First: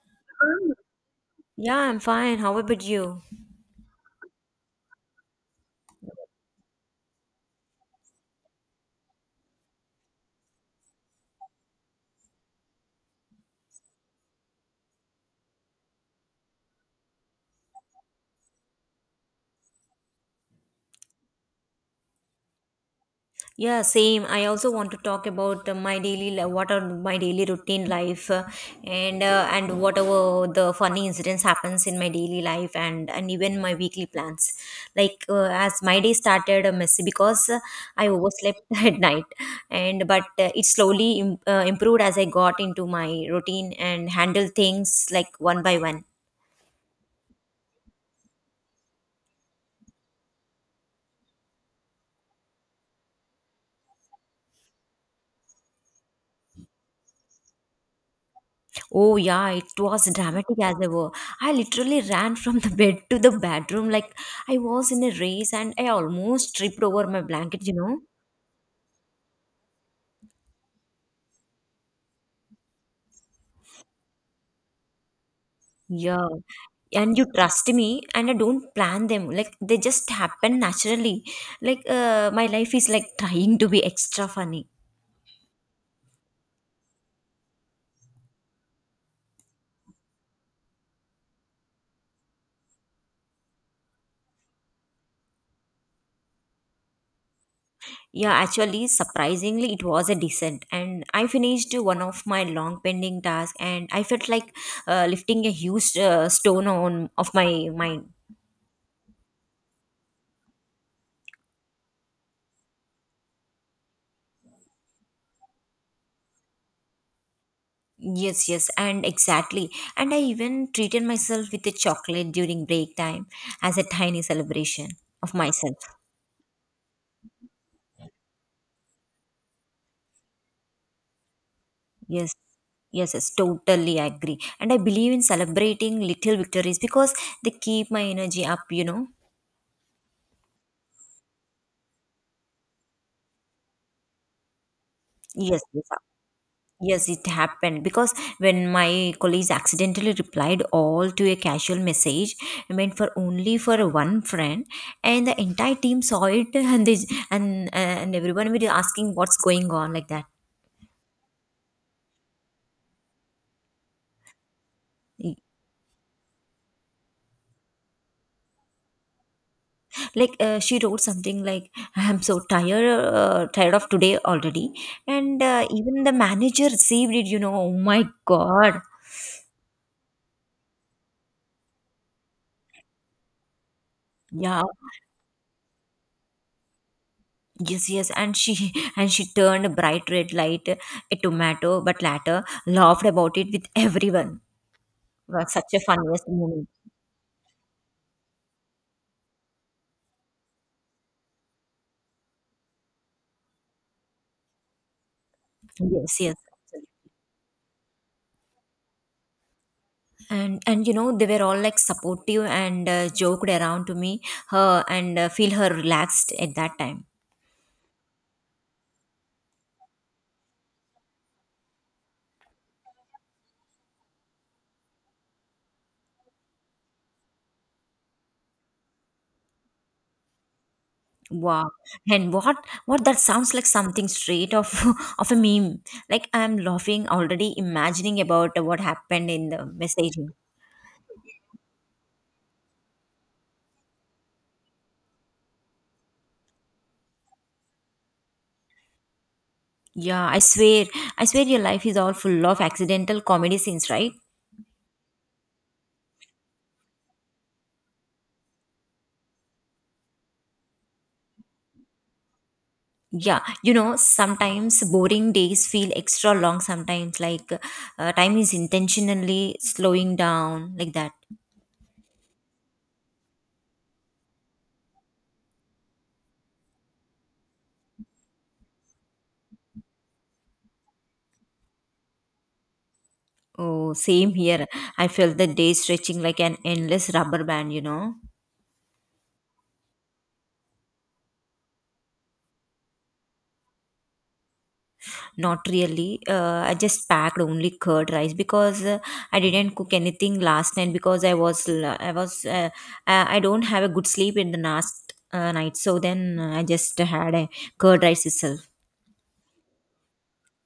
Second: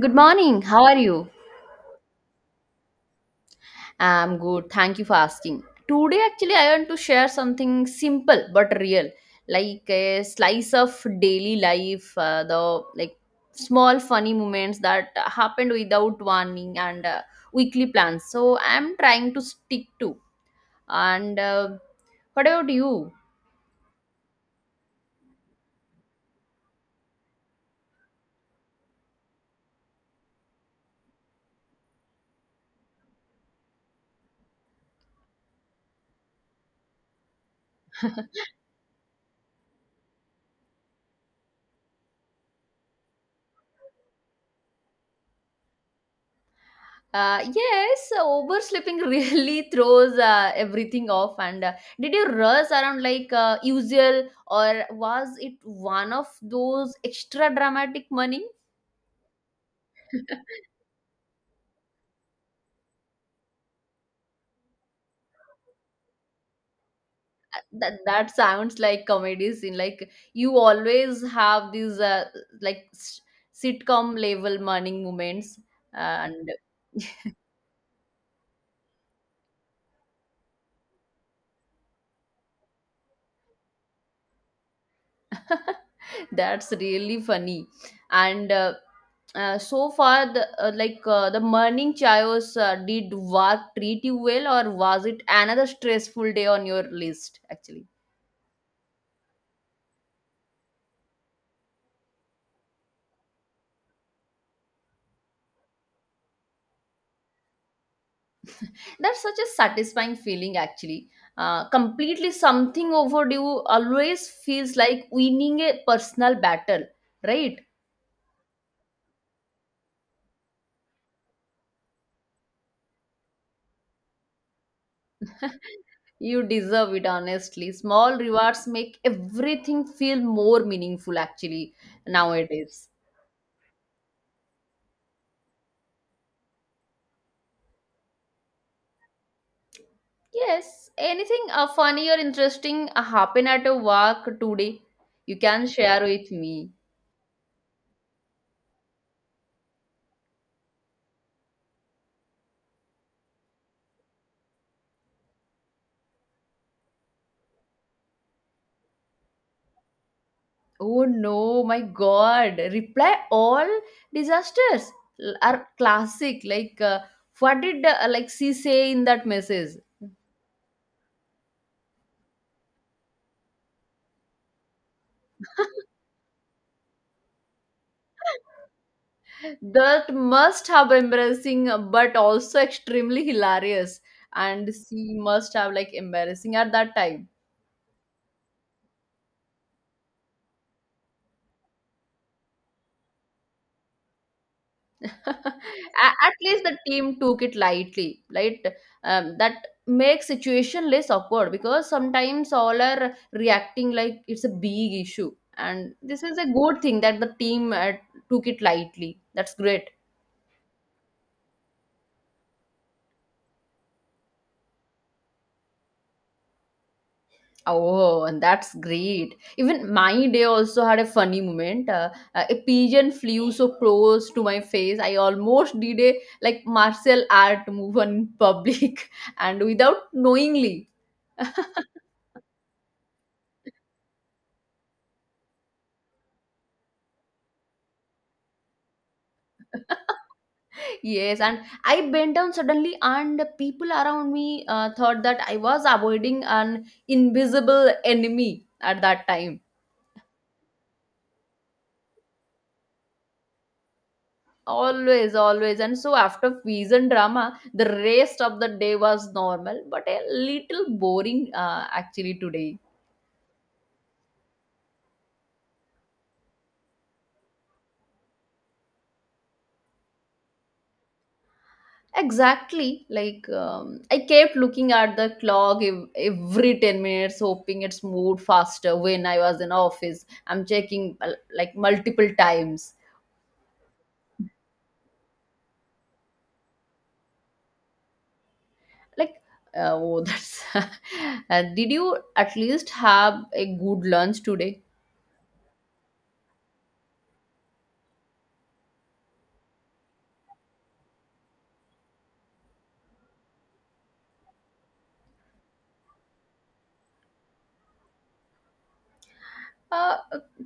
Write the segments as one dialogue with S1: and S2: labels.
S1: Good morning. How are you?
S2: Yeah, I'm fine. How about you?
S1: I'm good. Thank you for asking. Today, actually, I want to share something simple but real, like a slice of daily life, the like small funny moments that happened without warning and weekly plans. So I'm trying to stick to. And What about you?
S2: Yeah, same. I also want to talk about my what are my daily routine life, and whatever the funny incidents happens in my daily life, and even my weekly plans. As my day started messy because I overslept at night, and but it slowly improved as I got into my routine and handled things like one by one.
S1: Yes, Oversleeping really throws everything off. And Did you rush around like usual, or was it one of those extra dramatic morning?
S2: Oh yeah, it was dramatic as ever. I literally ran from the bed to the bedroom like I was in a race and I almost tripped over my blanket, you
S1: that
S2: know?
S1: that sounds like comedy scene. Like you always have these like s- sitcom level morning moments,
S2: Yeah.
S1: and
S2: And you trust me and I don't plan them. Like they just happen naturally. My life is like trying to be extra funny.
S1: that's really funny. And so far, the morning chayos, did work treat you well, or was it another stressful day on your list? Actually,
S2: Yeah, actually, surprisingly, it was a descent, and I finished one of my long pending tasks, and I felt like lifting a huge stone on of my mind.
S1: that's such a satisfying feeling. Actually, completely something overdue always feels like winning a personal battle, right?
S2: Yes, yes, and exactly. And I even treated myself with a chocolate during break time as a tiny celebration of myself.
S1: You deserve it, honestly. Small rewards make everything feel more meaningful, actually,
S2: Yes,
S1: nowadays.
S2: yes, yes, totally agree. And I believe in celebrating little victories because they keep my energy up.
S1: Yes, anything funny or interesting happen at a work today? You
S2: Yes,
S1: can
S2: yes,
S1: share with me.
S2: yes, it happened because when my colleagues accidentally replied all to a casual message meant for only for one friend, and the entire team saw it, and they and everyone was asking what's going on like that.
S1: Oh no, my God! Reply all disasters are classic. Like, what did she say in that message?
S2: She wrote something like I'm so tired of today already, and even the manager received it. Oh my god.
S1: That must have embarrassing, but also extremely hilarious.
S2: Yeah,
S1: And she must have like embarrassing at that time.
S2: yes, yes, and she and she turned a bright red light a tomato but later laughed about it with everyone. Was such a funniest
S1: At least
S2: moment.
S1: the team took it lightly, right? That makes situation less awkward because sometimes all are reacting like it's a big issue, and
S2: Yes,
S1: this is
S2: yes,
S1: a good thing that the team took it lightly. That's great.
S2: and you know they were all like supportive and joked around to me her and feel her relaxed at that time.
S1: Oh, and that's great. Even my day also had a funny moment, a pigeon flew so close to my face, I almost did a like martial art move on public and without knowingly.
S2: Wow. And what that sounds like something straight off of a meme. Like I'm laughing already imagining about what happened in the messaging.
S1: Yes, and I bent down suddenly, and people around me thought that I was avoiding an invisible enemy at that time.
S2: Yeah, I swear. I swear your life is all full of accidental comedy scenes, right?
S1: Always, always. And so, after fusion drama, the rest of the day was normal, but a little boring actually today.
S2: Yeah, you know, sometimes boring days feel extra long sometimes like time is intentionally slowing down like that.
S1: Exactly. I kept looking at the clock every 10 minutes, hoping it's moved faster when I was in office. I'm checking like multiple times.
S2: Oh, same here. I felt the day stretching like an endless rubber band, you know.
S1: like oh that's did you at least have a good lunch today?
S2: Not really. I just packed only curd rice because I didn't cook anything last night because I was l- I was I don't have a good sleep in the last night. So then I just had a curd rice itself.
S1: uh,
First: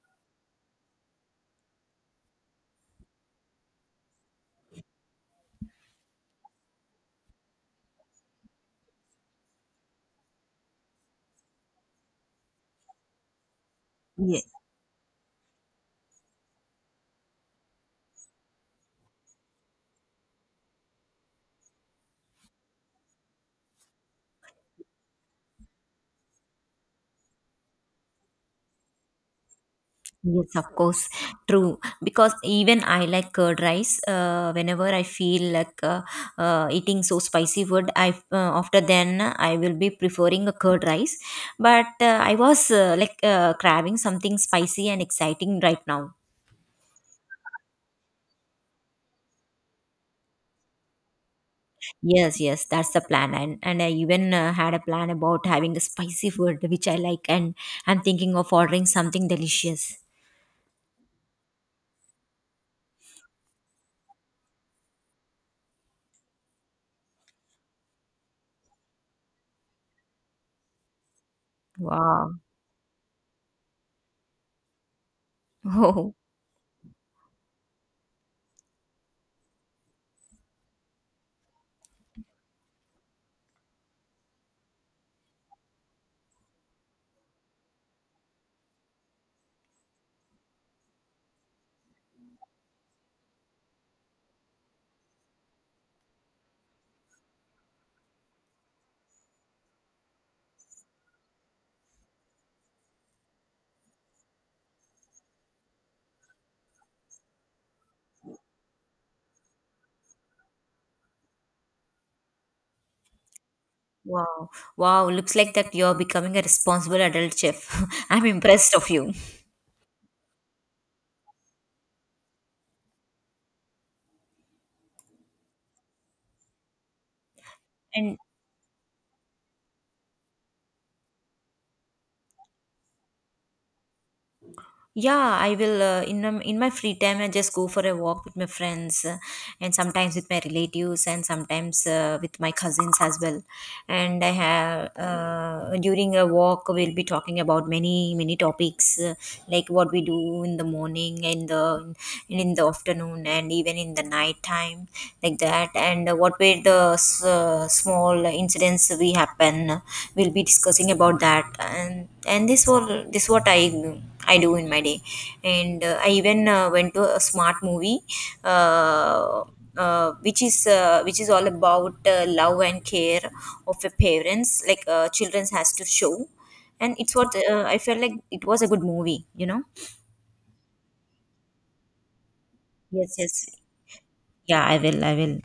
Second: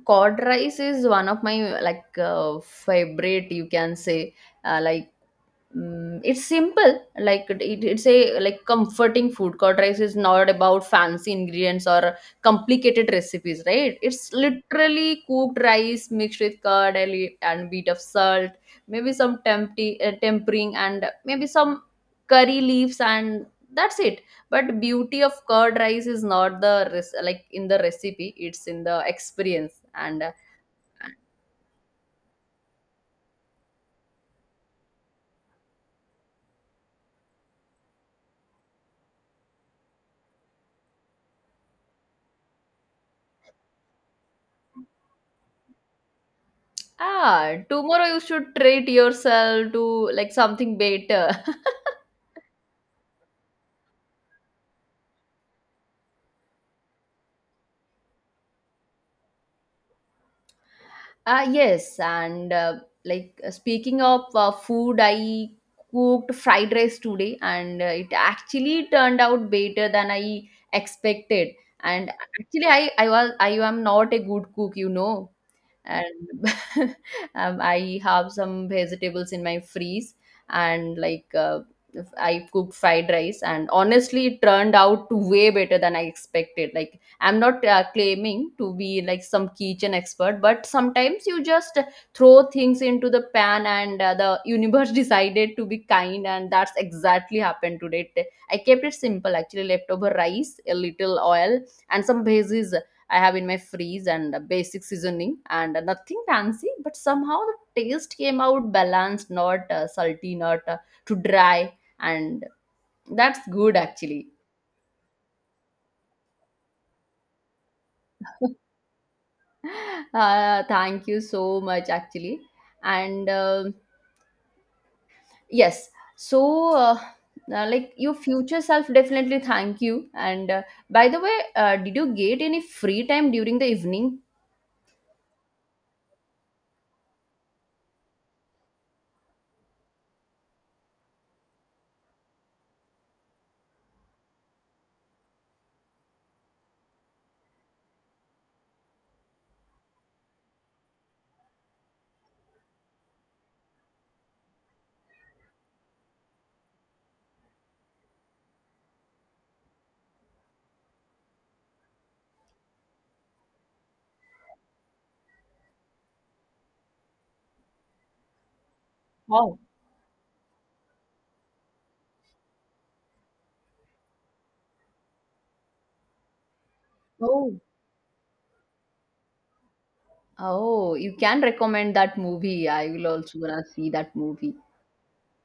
S1: Cod rice is one of my favorite, you can say. uh, like Mm, it's simple. Like it's a like comforting food. Curd rice is not about fancy ingredients or complicated recipes, right? It's
S2: Yes.
S1: literally cooked rice mixed with curd and a and bit of salt, maybe some tempering and maybe some curry leaves, and that's it. But beauty of curd rice is not like in the recipe, it's in the experience. And
S2: Yes, of course, true. Because even I like curd rice. Whenever I feel like eating so spicy food, I after then I will be preferring a curd rice. But I was craving something spicy and exciting right now.
S1: ah, tomorrow you should treat yourself to like something better.
S2: Yes, yes, that's the plan, and I even had a plan about having a spicy food which I like, and I'm thinking of ordering something delicious.
S1: Ah, yes, and like speaking of food, I cooked fried rice today, and it actually turned out better than I expected. And
S2: Wow.
S1: actually, I am not a good cook, you know. And I have some vegetables in my freeze, and if I cook fried rice, and honestly it turned out to way better than I expected. Like I'm not claiming to be like some kitchen expert, but sometimes you just throw things into the pan and the universe decided to be kind, and that's exactly happened today. It- I kept it simple. Actually, leftover rice, a little oil and some bases I have in my freeze, and a basic seasoning, and nothing fancy, but somehow the taste came out balanced, not salty, not too dry, and that's good actually.
S2: Wow. Wow, looks like that you're becoming a responsible adult chef. I'm impressed of you.
S1: Thank you so much actually, and um, yes, so uh, your
S2: And
S1: future self definitely thank you. And by the way, did you get any free time during the evening?
S2: yeah, I will in my free time I just go for a walk with my friends and sometimes with my relatives and sometimes with my cousins as well. And I have during a walk we'll be talking about many topics like what we do in the morning and the and in the afternoon and even in the night time like that, and what were the small incidents we happen we'll be discussing about that, and this was this what I do in my day. And I even went to a smart movie, uh,
S1: Oh,
S2: which is all about love and care of a parents like children has to show. And it's what
S1: oh.
S2: I felt like it was a good movie, you know.
S1: Oh, you can recommend that movie. I will
S2: Yes,
S1: also
S2: yes,
S1: gonna see that movie.
S2: yeah, I will.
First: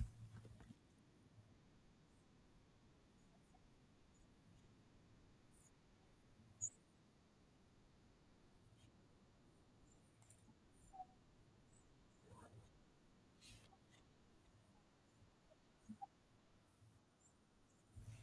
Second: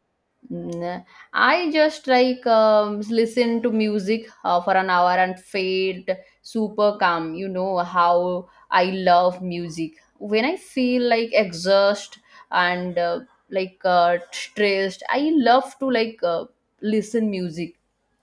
S1: Mm, I just listen to music for an hour and feel super calm. You know how I love music. When I feel like exhausted and stressed, I love to listen music.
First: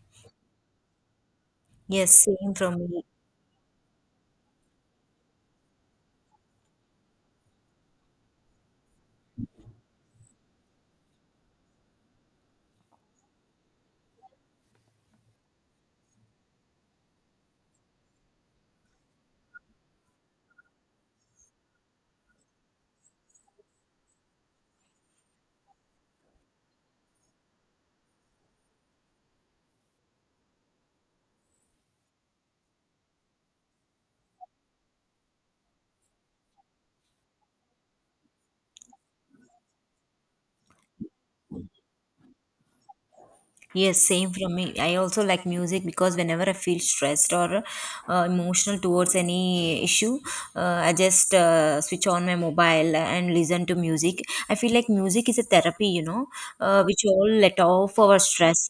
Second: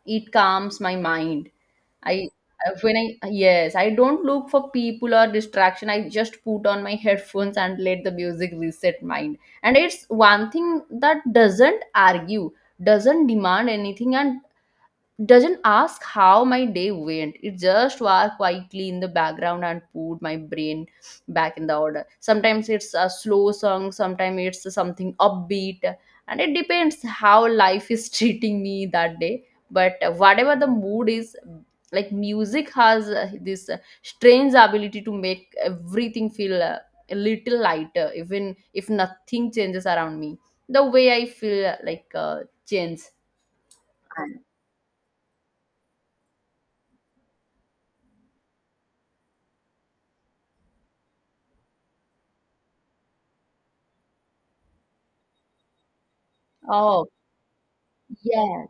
S1: It calms my mind.
S2: Yes,
S1: I
S2: same from
S1: when
S2: me.
S1: I Yes, I don't look for people or distraction. I just put on my headphones and let the music reset mind. And it's one thing that doesn't argue, doesn't demand anything, and doesn't ask how my day went. It just was quietly in the background and put my brain back in the order. Sometimes it's a slow song, sometimes it's something upbeat, and it depends how life is treating me that day. But whatever the mood is, like music has this strange ability to make everything feel a little lighter. Even if nothing changes around me, the way I feel changes.
S2: Yes, same from me. I also like music because whenever I feel stressed or emotional towards any issue, I just switch on my mobile and listen to music. I feel like music is a therapy, you know, which
S1: Oh,
S2: all let off our
S1: yeah,
S2: stress,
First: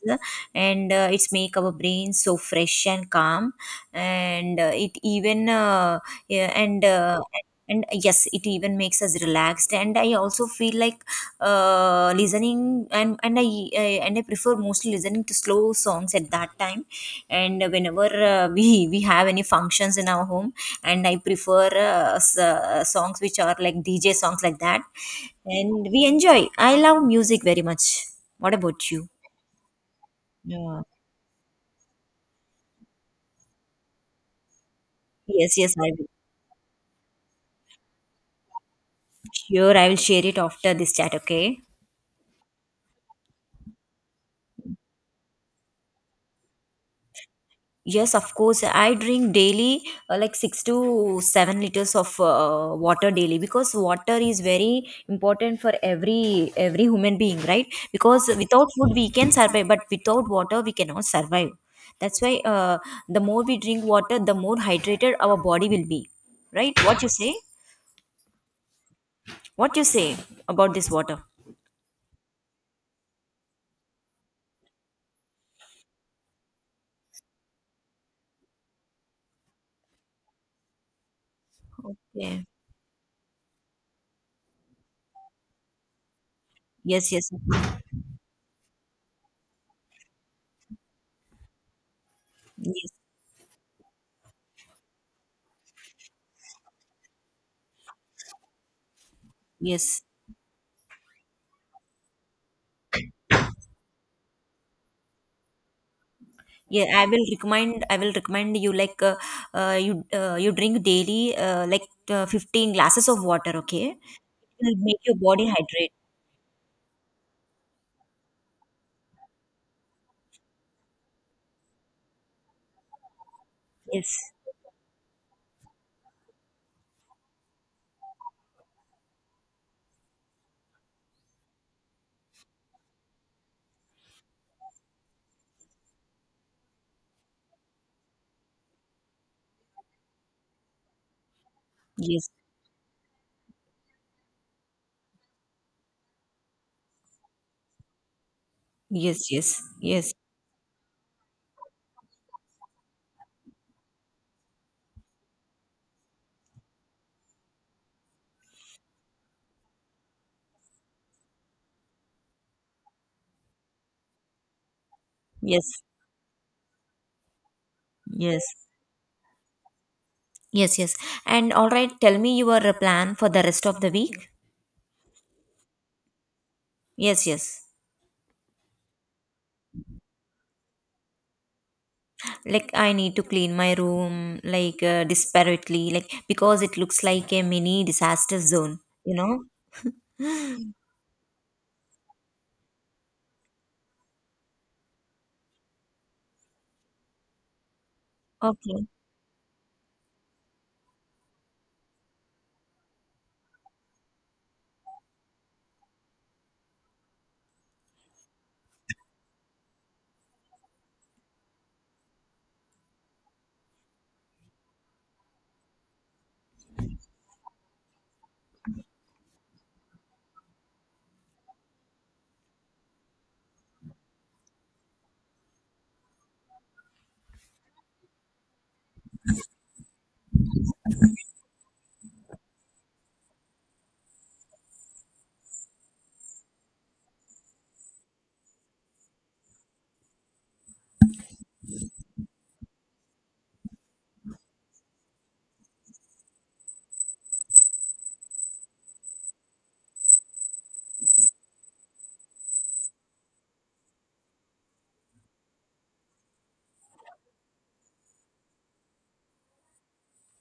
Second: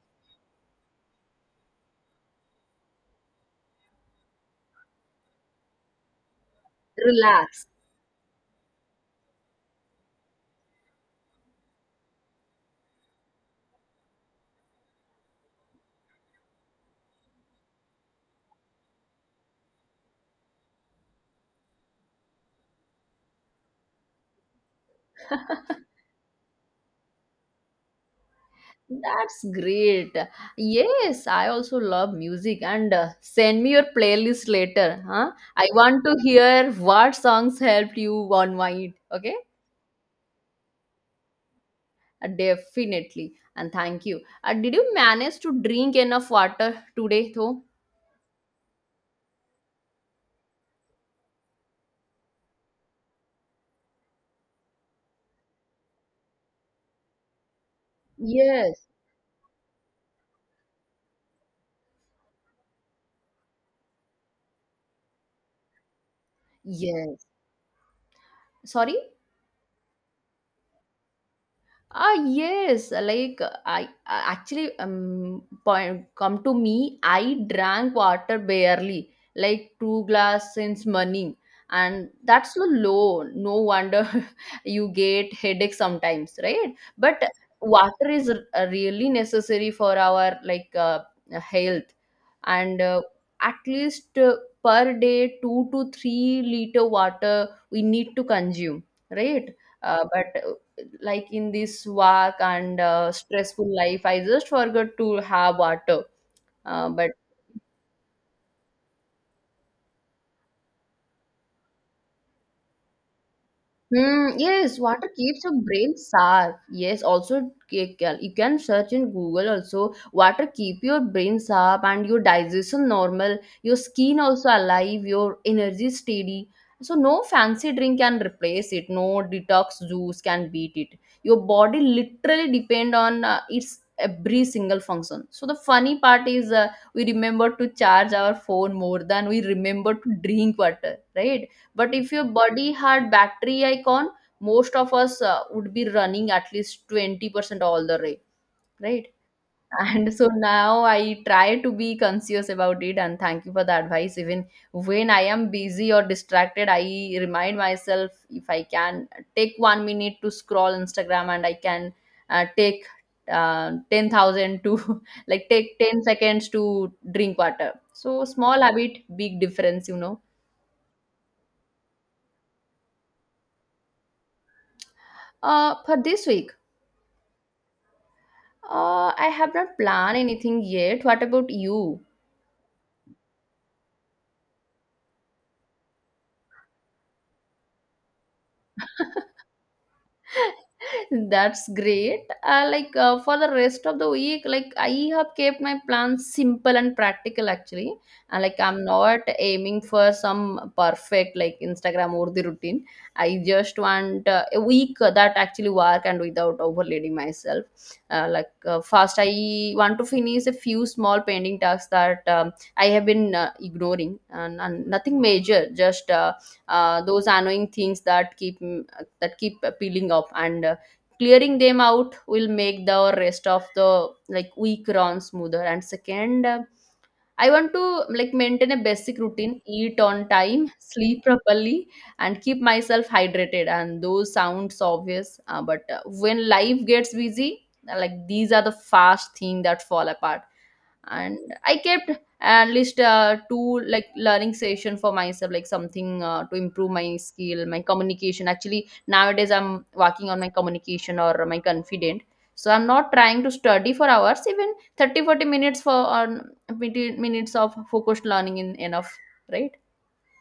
S2: and it's make our brain so fresh and calm. And it even yeah,
S1: relax.
S2: and yes, it even makes us relaxed. And I also feel like listening and I prefer mostly listening to slow songs at that time, and whenever we have any functions in our home, and I prefer songs which are like DJ songs like that. And we enjoy. I love music very much. What about you?
S1: That's great.
S2: Yeah.
S1: Yes, I also love music, and send me your playlist later, huh?
S2: Yes,
S1: I
S2: yes, I
S1: want
S2: will.
S1: to hear what songs helped you unwind. Okay.
S2: Sure, I will share it after this chat. Okay.
S1: Definitely. And thank you. Did you manage to drink enough water today though?
S2: Yes, of course. I drink daily like 6 to 7 liters of water daily because water is very important for every human being, right? Because without
S1: Yes,
S2: food we can survive, but without water we cannot survive. That's why the more we drink water, the more hydrated our body will be, right? What you
S1: yes,
S2: say?
S1: sorry.
S2: What you say about this water?
S1: Ah, yes, like actually um, point come to me, I drank water barely, like two glass since morning, and
S2: Okay.
S1: that's so low. No wonder you get headache sometimes, right?
S2: Yes.
S1: But
S2: Yes.
S1: water is really necessary for our health, and
S2: Yes.
S1: at least per day 2 to 3 liter water we need to consume, right?
S2: Yes.
S1: But like in this work and stressful life, I just forgot to have water,
S2: Yeah,
S1: uh,
S2: I
S1: but
S2: will recommend. I will recommend you you drink daily like 15 glasses of water. Okay, it
S1: hmm.
S2: will
S1: Yes,
S2: make
S1: water
S2: your
S1: keeps
S2: body
S1: your brain
S2: hydrate.
S1: sharp. Yes, also, you can search in Google also. Water keep your brain sharp and your digestion normal, your
S2: Yes,
S1: skin also alive, your energy steady. So no fancy drink can replace it. No detox juice can beat it. Your body literally depend on its every single function. So the funny part is we remember to charge our phone more than we remember to drink water, right? But if your
S2: yes,
S1: body had battery icon, most of us would be running at least 20% all the way, right?
S2: yes, yes,
S1: And
S2: yes,
S1: so now I try to be conscious about it, and thank you for the advice. Even when I am busy or distracted, I remind myself if I can take 1 minute to scroll instagram, and I can take 10,000 to like take
S2: yes,
S1: 10 seconds to drink water. So
S2: yes,
S1: small habit, big difference, you know.
S2: yes, yes. And all right, tell me your plan for the rest of the week.
S1: For this week,
S2: Yes, yes.
S1: uh, I have not planned anything yet. What about you?
S2: Like I need to clean my room like disparately, like because it looks like a mini disaster zone. You know?
S1: That's great. For the rest of the week, like I have kept my plans simple and practical actually. I'm
S2: Okay.
S1: not aiming for some perfect like Instagram or the routine. I just want a week that actually work and without overloading myself. First, I want to finish a few small pending tasks that I have been ignoring, and nothing major. Just those annoying things that that keep peeling up, and clearing them out will make the rest of the like week run smoother. And second, I want to like maintain a basic routine, eat on time, sleep properly, and keep myself hydrated, and those sounds obvious, but when life gets busy, these are the fast thing that fall apart. And I kept at least two like learning session for myself, like something to improve my skill, my communication. Actually, nowadays I'm working on my communication or my confident, so I'm not trying to study for hours. Even 30, 40 minutes for 20 minutes of focused learning in enough, right?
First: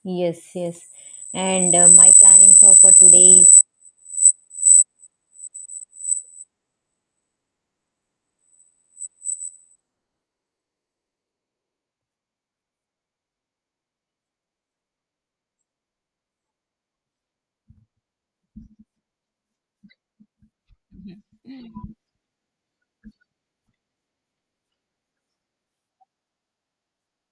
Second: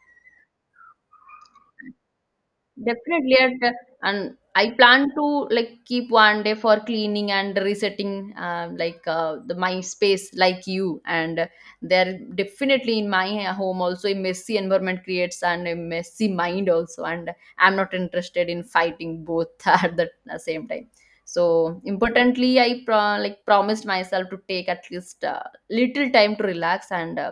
S2: Yes, yes. And my plannings are for
S1: Definitely,
S2: today.
S1: and I plan to like keep one day for cleaning and resetting, the my space, like you. And there definitely in my home also a messy environment creates and a messy mind also. And I'm not interested in fighting both at the same time. So importantly, I like promised myself to take at least little time to relax and.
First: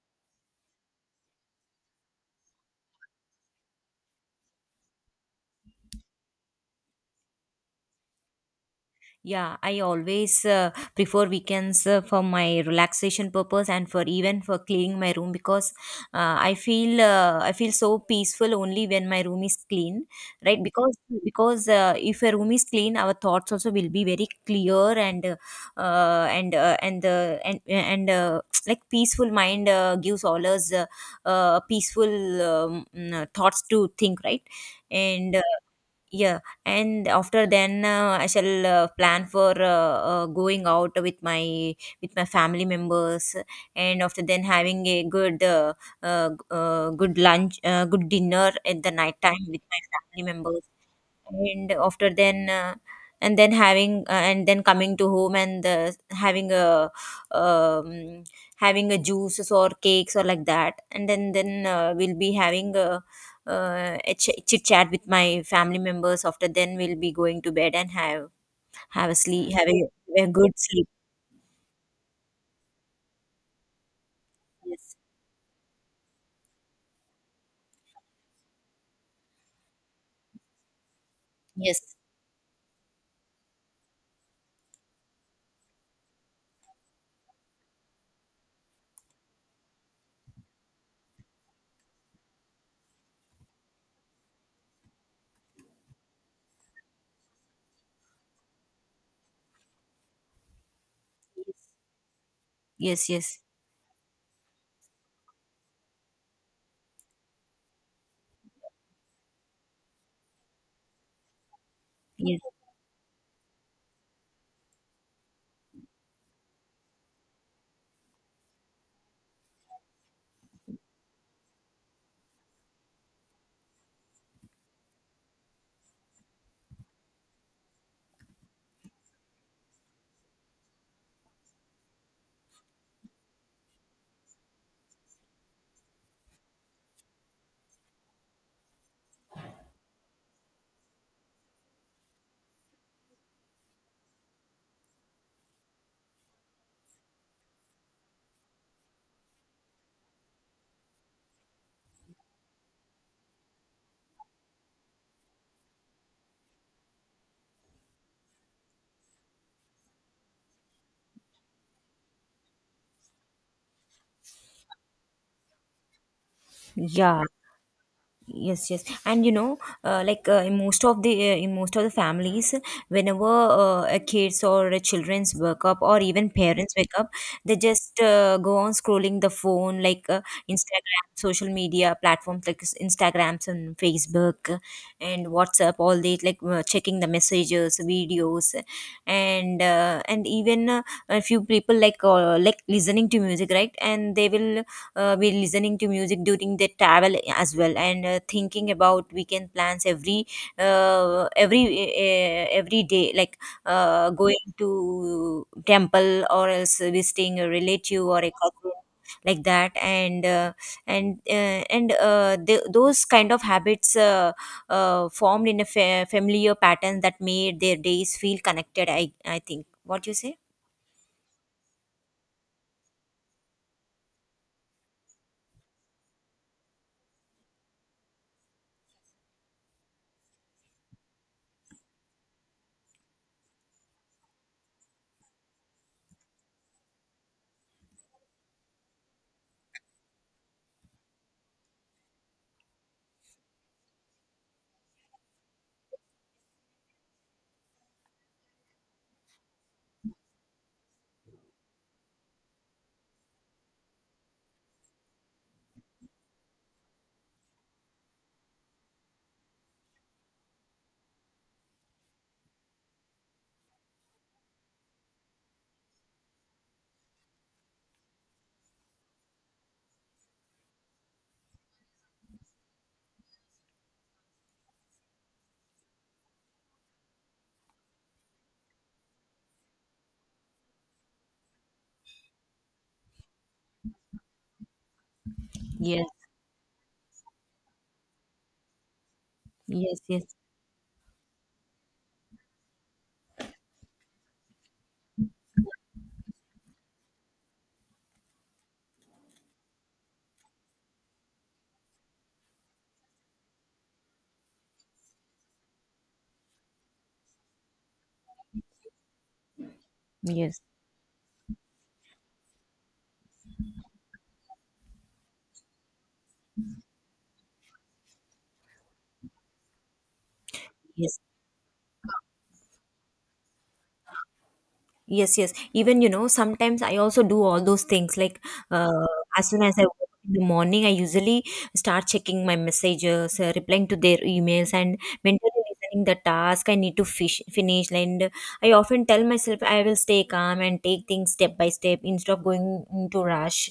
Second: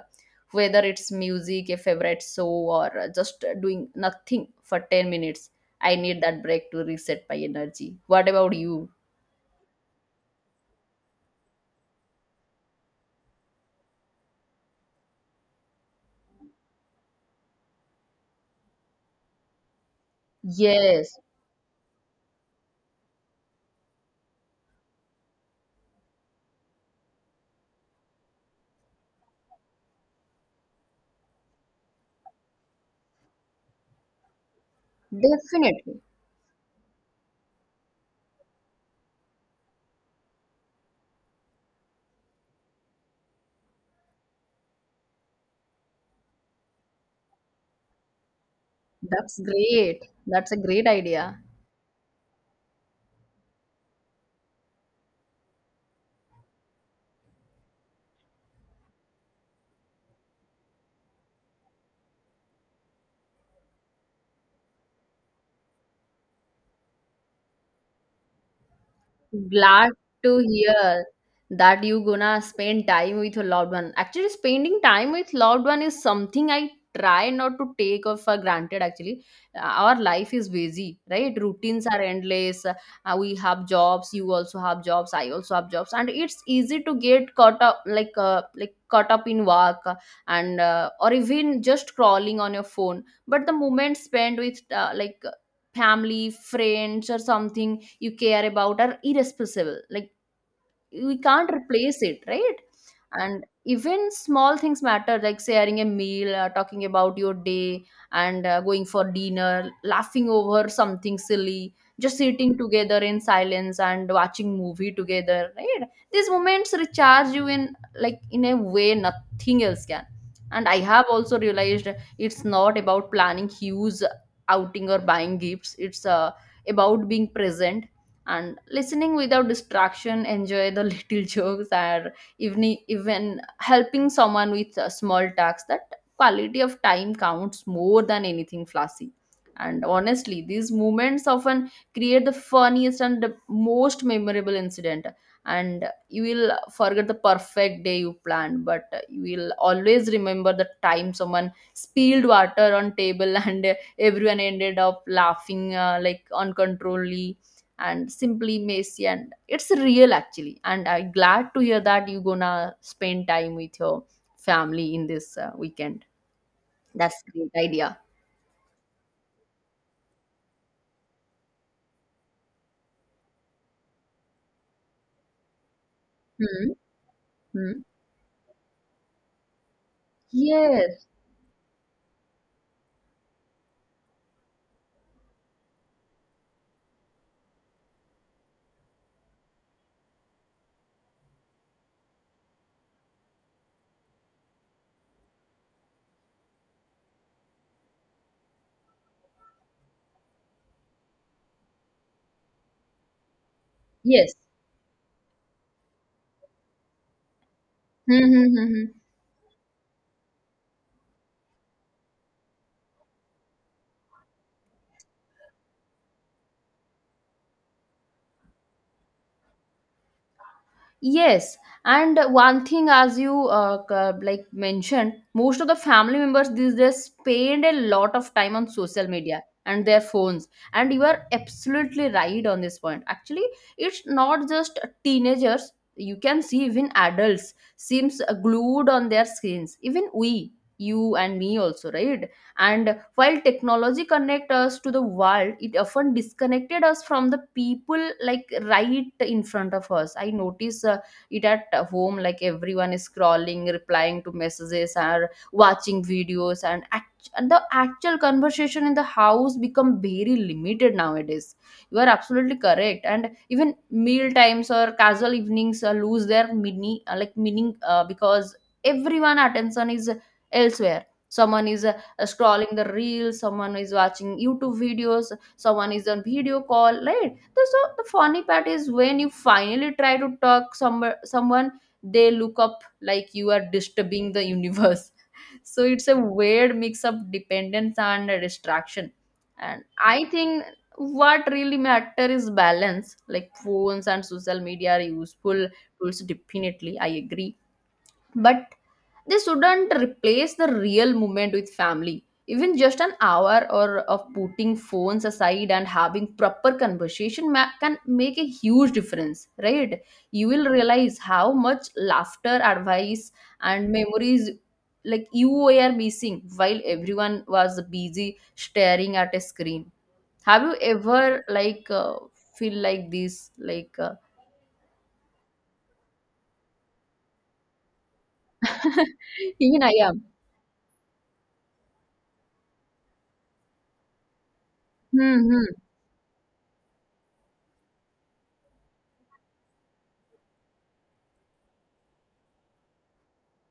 S1: Whether it's music, a favorite show, or just doing nothing for 10 minutes. I need that break to reset my energy. What about you?
S2: Yeah, I always prefer weekends for my relaxation purpose and for even for cleaning my room because I feel so peaceful only when my room is clean, right? Because
S1: Yes,
S2: because uh, if a room is clean, our thoughts also will be very clear, and the and like peaceful mind gives all us peaceful thoughts to think, right? And
S1: definitely.
S2: yeah, and after then I shall plan for going out with my family members, and after then having a good good lunch, good dinner at the night
S1: That's
S2: time with my
S1: great.
S2: family
S1: That's a
S2: members.
S1: great idea.
S2: And after then having and then coming to home, and having a um, having a juices or cakes or like that. And then we'll be having a chit chat with my family members. After then we'll be going to bed and have a sleep, have
S1: Glad
S2: a, a
S1: to
S2: good sleep.
S1: hear that you gonna spend time with your loved one. Actually, spending
S2: Yes,
S1: time with loved one is something I try not to take of for granted. Actually, uh, our life is busy, right? Routines
S2: yes,
S1: are endless. We have jobs. You also have jobs. I also have jobs, and it's easy to get caught up, like caught up in work, and or even just crawling on your phone. But the moment spent with like family, friends, or something you care about are irreplaceable, like we can't replace it, right?
S2: yes, yes,
S1: And even small things matter, like sharing a meal, talking about your day and going for dinner, laughing over something silly, just
S2: yes,
S1: sitting together in silence and watching movie together, right? These moments recharge you in, like in a way nothing else can. And I have also realized it's not about planning huge outing or buying gifts. It's about being present and listening without distraction, enjoy the little jokes or even even helping someone with a small tasks. That quality of time counts more than anything flashy. And honestly, these moments often create the funniest and the most memorable incident. And you will forget the perfect day you planned, but you will always remember the time someone spilled water on table and everyone ended up laughing, like uncontrollably and simply messy, and it's real actually. And I'm glad to hear that you're gonna spend time with your family in this weekend.
S2: yeah,
S1: That's a great idea.
S2: yes, yes. And you know, in most of the families, whenever a kids or a children's wake up or even
S1: Hmm.
S2: parents wake up, they
S1: Hmm.
S2: just go on scrolling the phone like Instagram,
S1: Yes,
S2: social media platforms like Instagrams and Facebook, and WhatsApp. All they like checking the messages, videos, and even a few people like listening to music, right? And they will be listening to music during their travel as well. And thinking about weekend plans uh, every every day, like
S1: yes.
S2: going to temple or else visiting a relative or
S1: Hmm,
S2: a
S1: hmm, hmm,
S2: cousin
S1: hmm.
S2: like that. And th those kind of habits formed in a familiar pattern that made their days feel connected, I think. What you say?
S1: Yes, and one thing, as you c- like mentioned, most of the family members these days spend a lot of time on social media and their phones. And you are absolutely right on this point. Actually, it's not just teenagers. You can see even adults seems glued on their screens. Even we, you and me also, right? And while technology connect us to the world, it often disconnected us from the people like right in front of us. I notice it at home, like everyone is scrolling, replying to messages or watching videos, and, and the actual conversation in the house become very limited nowadays. You are absolutely correct. And even meal times or casual evenings lose their meaning, because everyone attention is elsewhere. Someone is scrolling the reels, someone is watching YouTube videos, someone is on video call, right? So the funny part is when you finally try to talk someone, they look up like you are disturbing the universe. So
S2: Yes,
S1: it's a weird mix of dependence and distraction. And
S2: yes,
S1: I
S2: yes,
S1: think what really matter is balance. Like phones and social media are useful tools, definitely, I agree. But they shouldn't replace the real moment with family. Even just an hour or of putting phones aside and having proper conversation can make a huge difference, right? You
S2: yes,
S1: will realize how much laughter, advice and memories like you were missing while everyone was busy staring at a screen. Have you
S2: yes.
S1: ever like feel like this, like
S2: Yes, yes. Even, you know, sometimes I also do all those things. Like, uh, as soon as
S1: even
S2: I wake
S1: I
S2: up
S1: am.
S2: in the morning, I usually start checking my messages, replying to their emails, and
S1: Hmm,
S2: mentally
S1: hmm,
S2: listening the task I need to finish. And I often tell myself I will stay calm and take things step by step instead of going into rush.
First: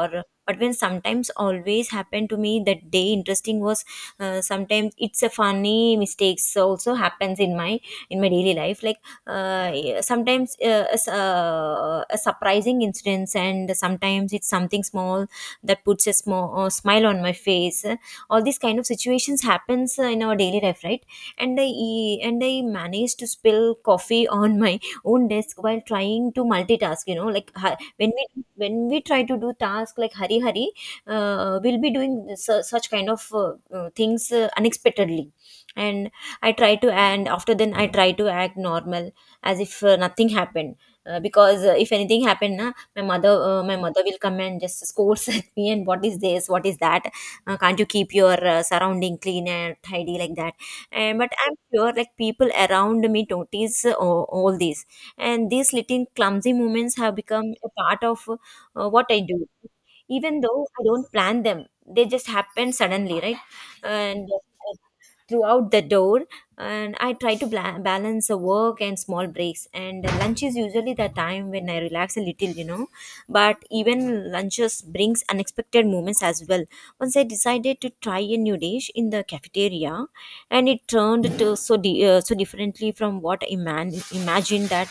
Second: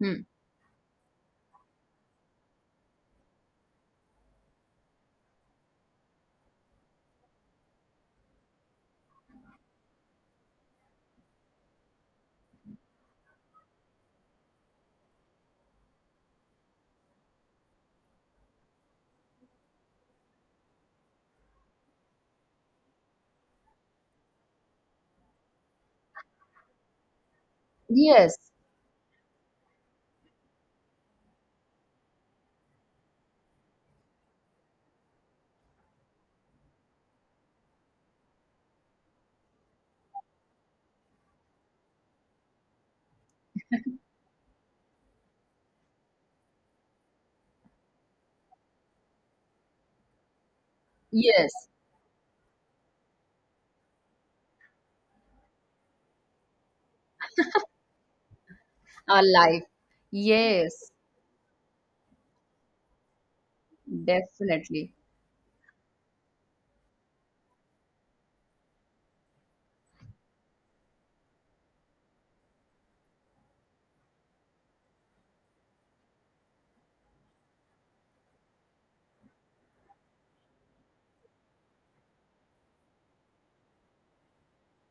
S1: hmm.
S2: but when sometimes always happened to me that day interesting was sometimes it's a funny mistakes also happens in my daily life like yeah, sometimes a surprising incidents, and sometimes it's something small that puts a small smile on my face. All these kind of situations happens in our daily life, right? And and I managed to spill coffee on my own desk while trying to multitask, you know, like when we
S1: Yes,
S2: when we try to do task like hurry hurry, we'll be doing such kind of things unexpectedly. And I try to and after then I try to act normal, as if nothing happened. Because if anything happened na, my mother will come and just scolds at me and what is this, what is that. Can't you keep your surrounding clean and tidy, like that. And but
S1: yes.
S2: I'm sure like people around me notice all this, and these little clumsy moments have become a part of what I
S1: Our
S2: do,
S1: life.
S2: even though I
S1: Yes,
S2: don't plan them, they just happen suddenly, right? And
S1: definitely.
S2: Throughout the door, and I try to balance the work and small breaks, and lunch is usually the time when I relax a little, you know. But even lunches brings unexpected moments as well. Once I decided to try a new dish in the cafeteria, and it turned to so differently from what I imagined, that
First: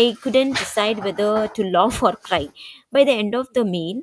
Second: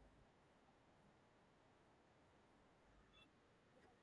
S2: I couldn't decide whether to laugh or cry. By the end of the meal,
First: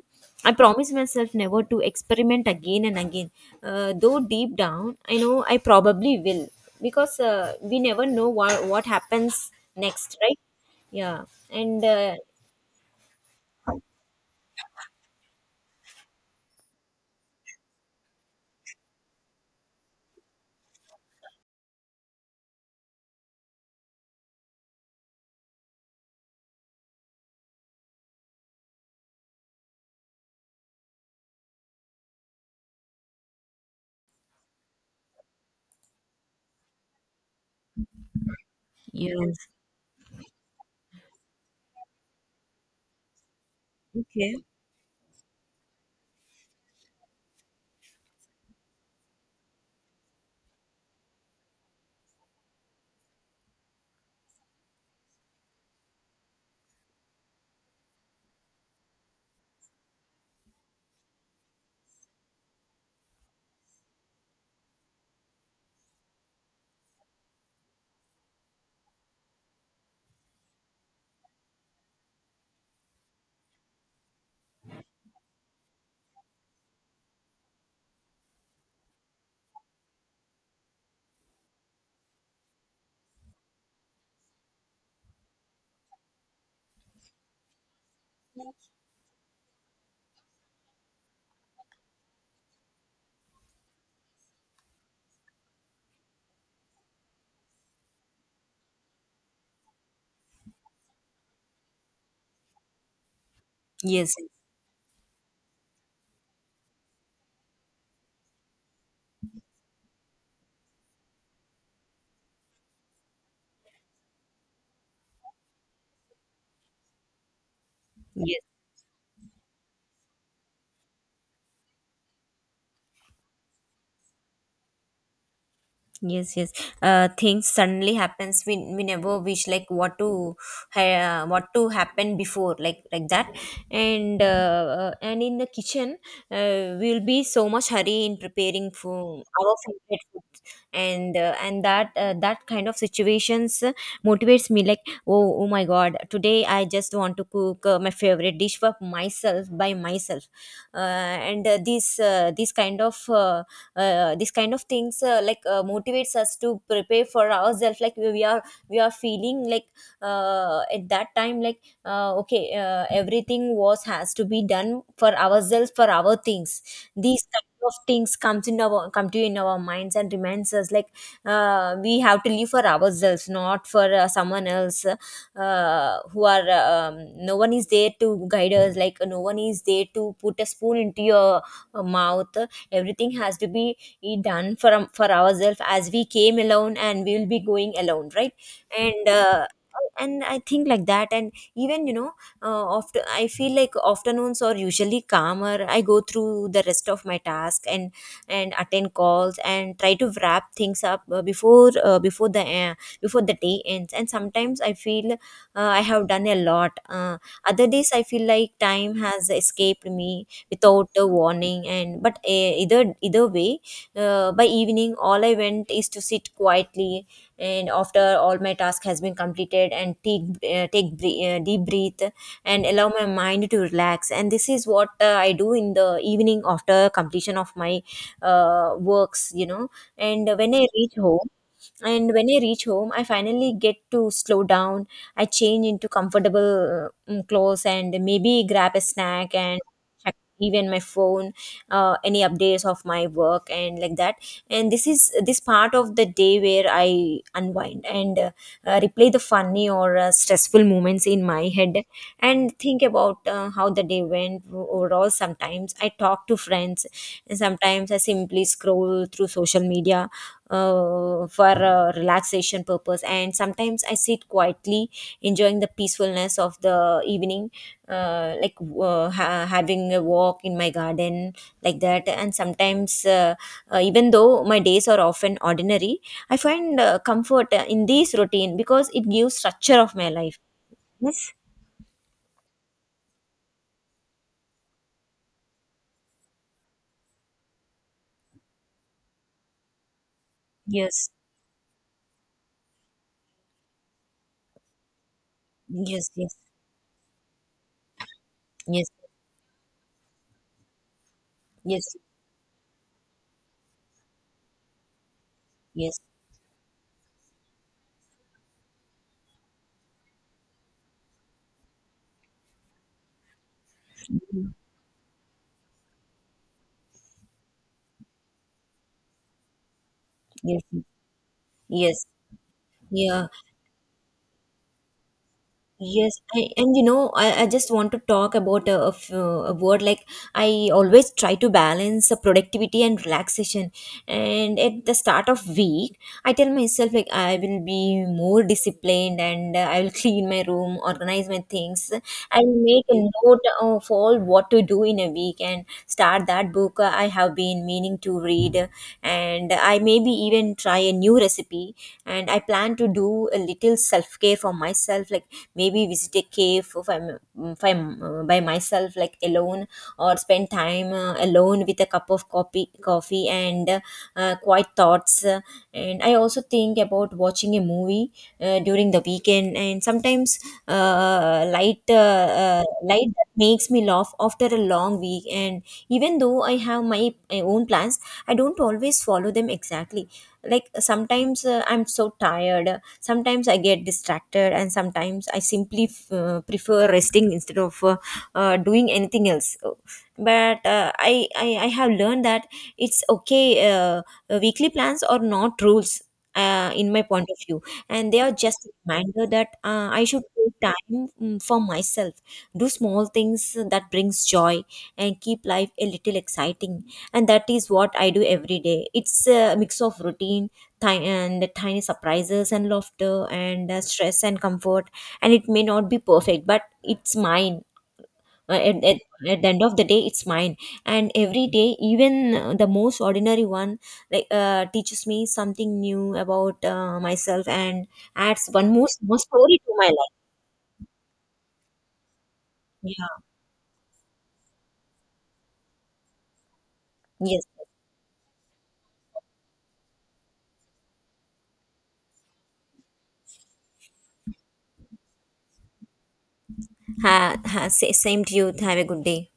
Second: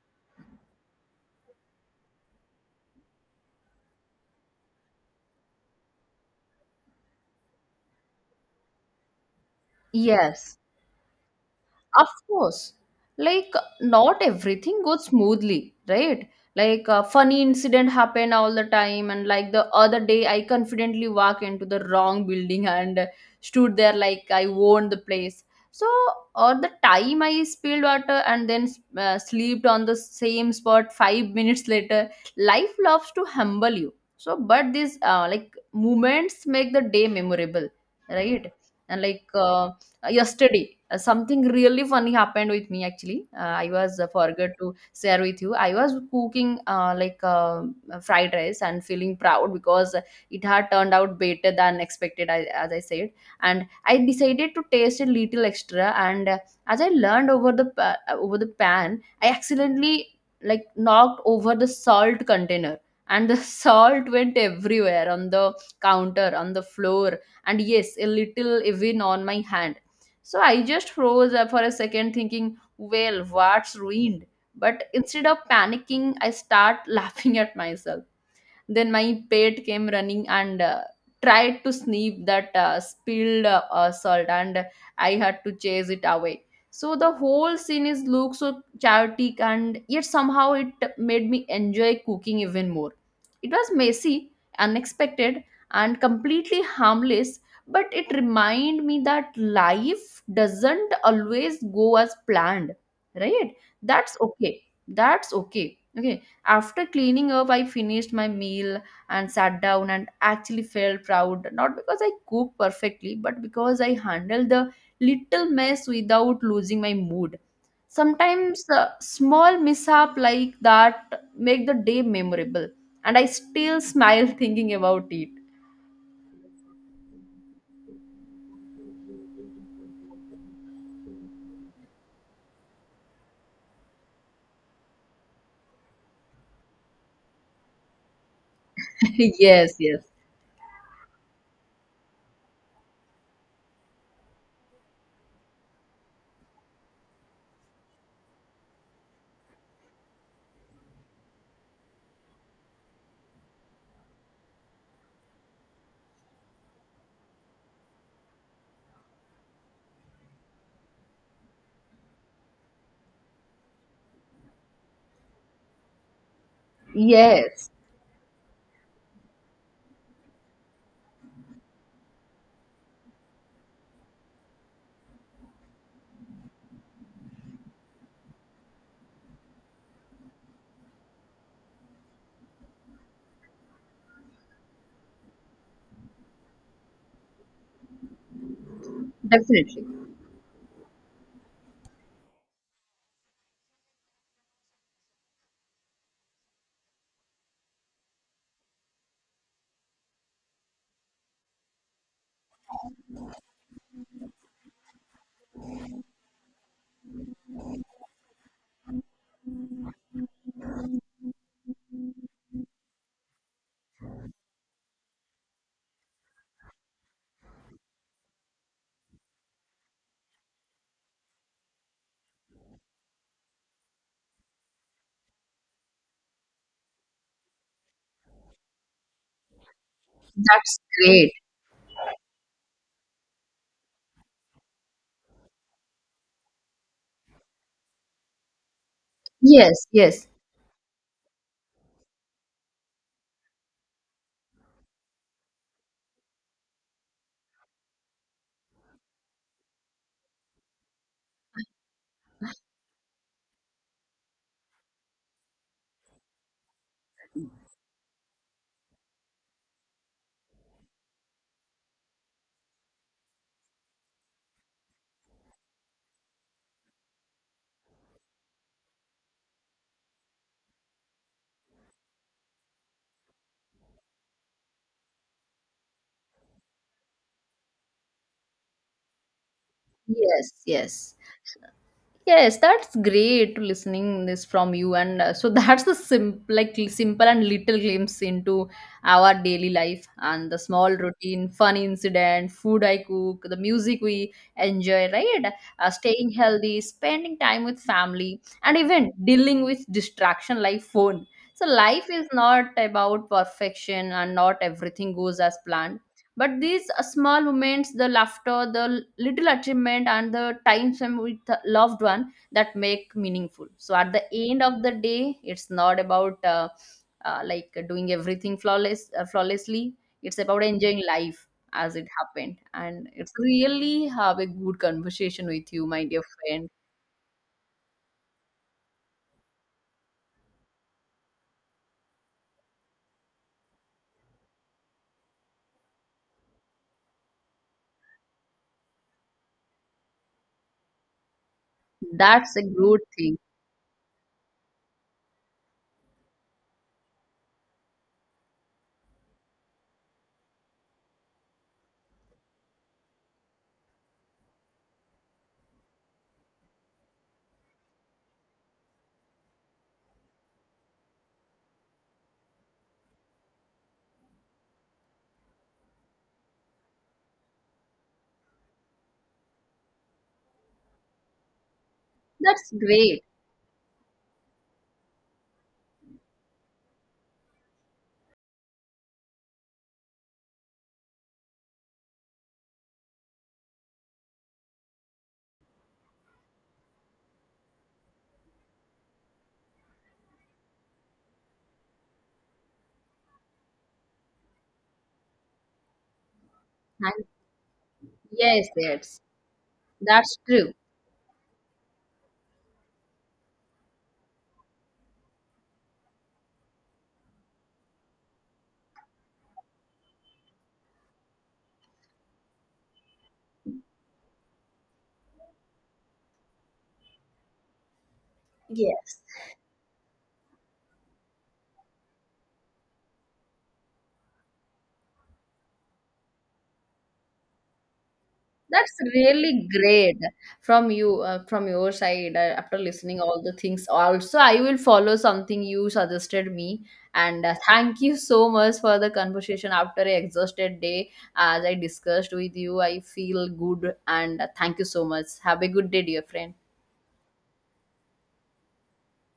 S2: I promise myself never to experiment again and again. Though deep down, I know I probably will, because we never know what happens next, right?
S1: Yes.
S2: Yeah, and
S1: Of course, like not everything goes smoothly, right? Like a funny incident happen all the time, and like the other day, I confidently walk into the wrong building and stood there like I owned the place. So, or the time I spilled water and then slept on the same spot 5 minutes later. Life loves to humble you. So, but these like moments make the day memorable, right? And like
S2: yes.
S1: yesterday something really funny happened with me actually. I was
S2: Okay.
S1: forgot to share with you. I was cooking like fried rice and feeling proud because it had turned out better than expected, I, as I said. And I decided to taste a little extra. And as I learned over the pan, I accidentally like knocked over the salt container. And the salt went everywhere, on the counter, on the floor, and yes, a little even on my hand. So I just froze for a second, thinking, well, what's ruined? But instead of panicking, I start laughing at myself. Then my pet came running and tried to sniff that spilled salt, and I had to chase it away. So the whole scene is looks so chaotic, and yet somehow it made me enjoy cooking even more. It was messy, unexpected, and completely harmless, but it reminded me that life doesn't always go as planned, right?
S2: Yes,
S1: That's okay. That's okay. Okay, after cleaning up, I finished my meal and sat down and actually felt proud, not because I cooked perfectly, but because I handled the little mess without losing my mood.
S2: yes.
S1: Sometimes small mishap like that make the day memorable, and I still smile thinking about it.
S2: Yes, yes. Things suddenly happens. We never wish like what to what to happen before, like that. And and in the kitchen, we'll be so much hurry in preparing for our
S1: Yes, yes.
S2: favorite food. And that that kind of situations motivates me like, oh oh my god, today I just want to cook my favorite dish for myself by myself. Uh, and these These kind of this kind of things like motivates us to prepare for ourselves, like we are feeling like at that time like, okay, everything was has to be done for ourselves, for our things. These kind
S1: Yes,
S2: of things comes in our come to in our minds and reminds us like, we have to live for ourselves, not for someone else who are no one is there to guide us, like no one is there to put a spoon into your mouth. Everything has to be done for ourselves, as we came alone and we will be going alone, right? and uh,
S1: definitely.
S2: and I think like that. And even, you know, after I feel like afternoons are usually calmer. I go through the rest of my task and attend calls and try to wrap things up before the day ends, and sometimes I feel I have done a lot. Other days I feel like time has escaped me without a warning. And but either way, by evening, all I went is to sit quietly, and after all my task has been completed and take deep breath and allow my mind to relax. And this is what I do in the evening after completion of my works, you know. and when i
S1: That's
S2: reach home
S1: great.
S2: and when I reach home, I finally get to slow down. I change into comfortable clothes and maybe grab a snack and
S1: Yes,
S2: check
S1: yes,
S2: even my phone, any updates of my work and like that. And this is this part of the day where I unwind and replay the funny or stressful moments in my head and think about how the day went overall. Sometimes I talk to friends, and sometimes I simply scroll through social media for relaxation purpose, and sometimes I sit quietly enjoying the peacefulness of the evening, like having a walk in my garden, like that. And sometimes even though my days are often ordinary, I find comfort in this routine, because it gives structure of my life.
S1: yes, yes.
S2: Yes,
S1: Yes, that's great listening this from you. And so that's the simple, like simple and little glimpse into our daily life and the small
S2: yes.
S1: routine, fun incident, food I cook, the music we enjoy, right?
S2: Yes,
S1: Staying
S2: yes,
S1: healthy, spending time with family, and
S2: yes,
S1: even dealing with distraction like phone. So
S2: yes,
S1: life is not about perfection and not everything goes as
S2: yes,
S1: planned, but these small moments, the laughter, the little achievement and the time spent with the loved one, that make meaningful. So at the end of the day, it's not about like doing everything flawlessly. It's about
S2: yes, yes,
S1: enjoying life as
S2: yes.
S1: it happened. And
S2: Yeah.
S1: it's really have a good conversation with you, my
S2: Yes,
S1: dear friend.
S2: and you know, I just want to talk about a word like, I always try to balance the productivity and relaxation. And at the start of week, I tell myself like I will be more disciplined, and I will clean my room, organize my things. I'll
S1: That's a
S2: make a
S1: good thing.
S2: note of all what to do in a week and start that book I have been meaning to read. And I maybe even try a new recipe. And I plan to do a little self care for myself, like maybe visit a cave if I'm by myself, like alone, or spend time alone with a cup of coffee and quiet thoughts. And I also think about watching a movie during the weekend, and sometimes
S1: That's
S2: light
S1: great.
S2: that makes me laugh after a long week. And even though I have my own plans, I don't always follow them exactly, like sometimes I'm so tired, sometimes I get distracted, and sometimes I simply prefer resting instead of doing anything else. But I have learned that it's okay, weekly plans are not rules, in my
S1: And
S2: point of view, and they are just
S1: yes,
S2: a
S1: yes,
S2: reminder that I should
S1: that's
S2: take
S1: true.
S2: time for myself, do small things that brings joy and keep life a little exciting. And that is what I do every day. It's a mix of routine and tiny surprises and laughter and stress and comfort, and it may not be perfect but it's mine. Uh, at, at,
S1: Yes.
S2: at the end of the day, it's mine. And every day, even the most ordinary one, like teaches me something new about myself and adds
S1: That's
S2: more story
S1: really
S2: to my life.
S1: great from you, from your side. After
S2: Yeah.
S1: listening all the things also, I will follow something you suggested me.
S2: Yes.
S1: And thank you so much for the conversation after a exhausted day. As I discussed with you, I feel good. And thank you so much, have a good day, dear friend.
S2: Ha, ha, same to you, have a good day.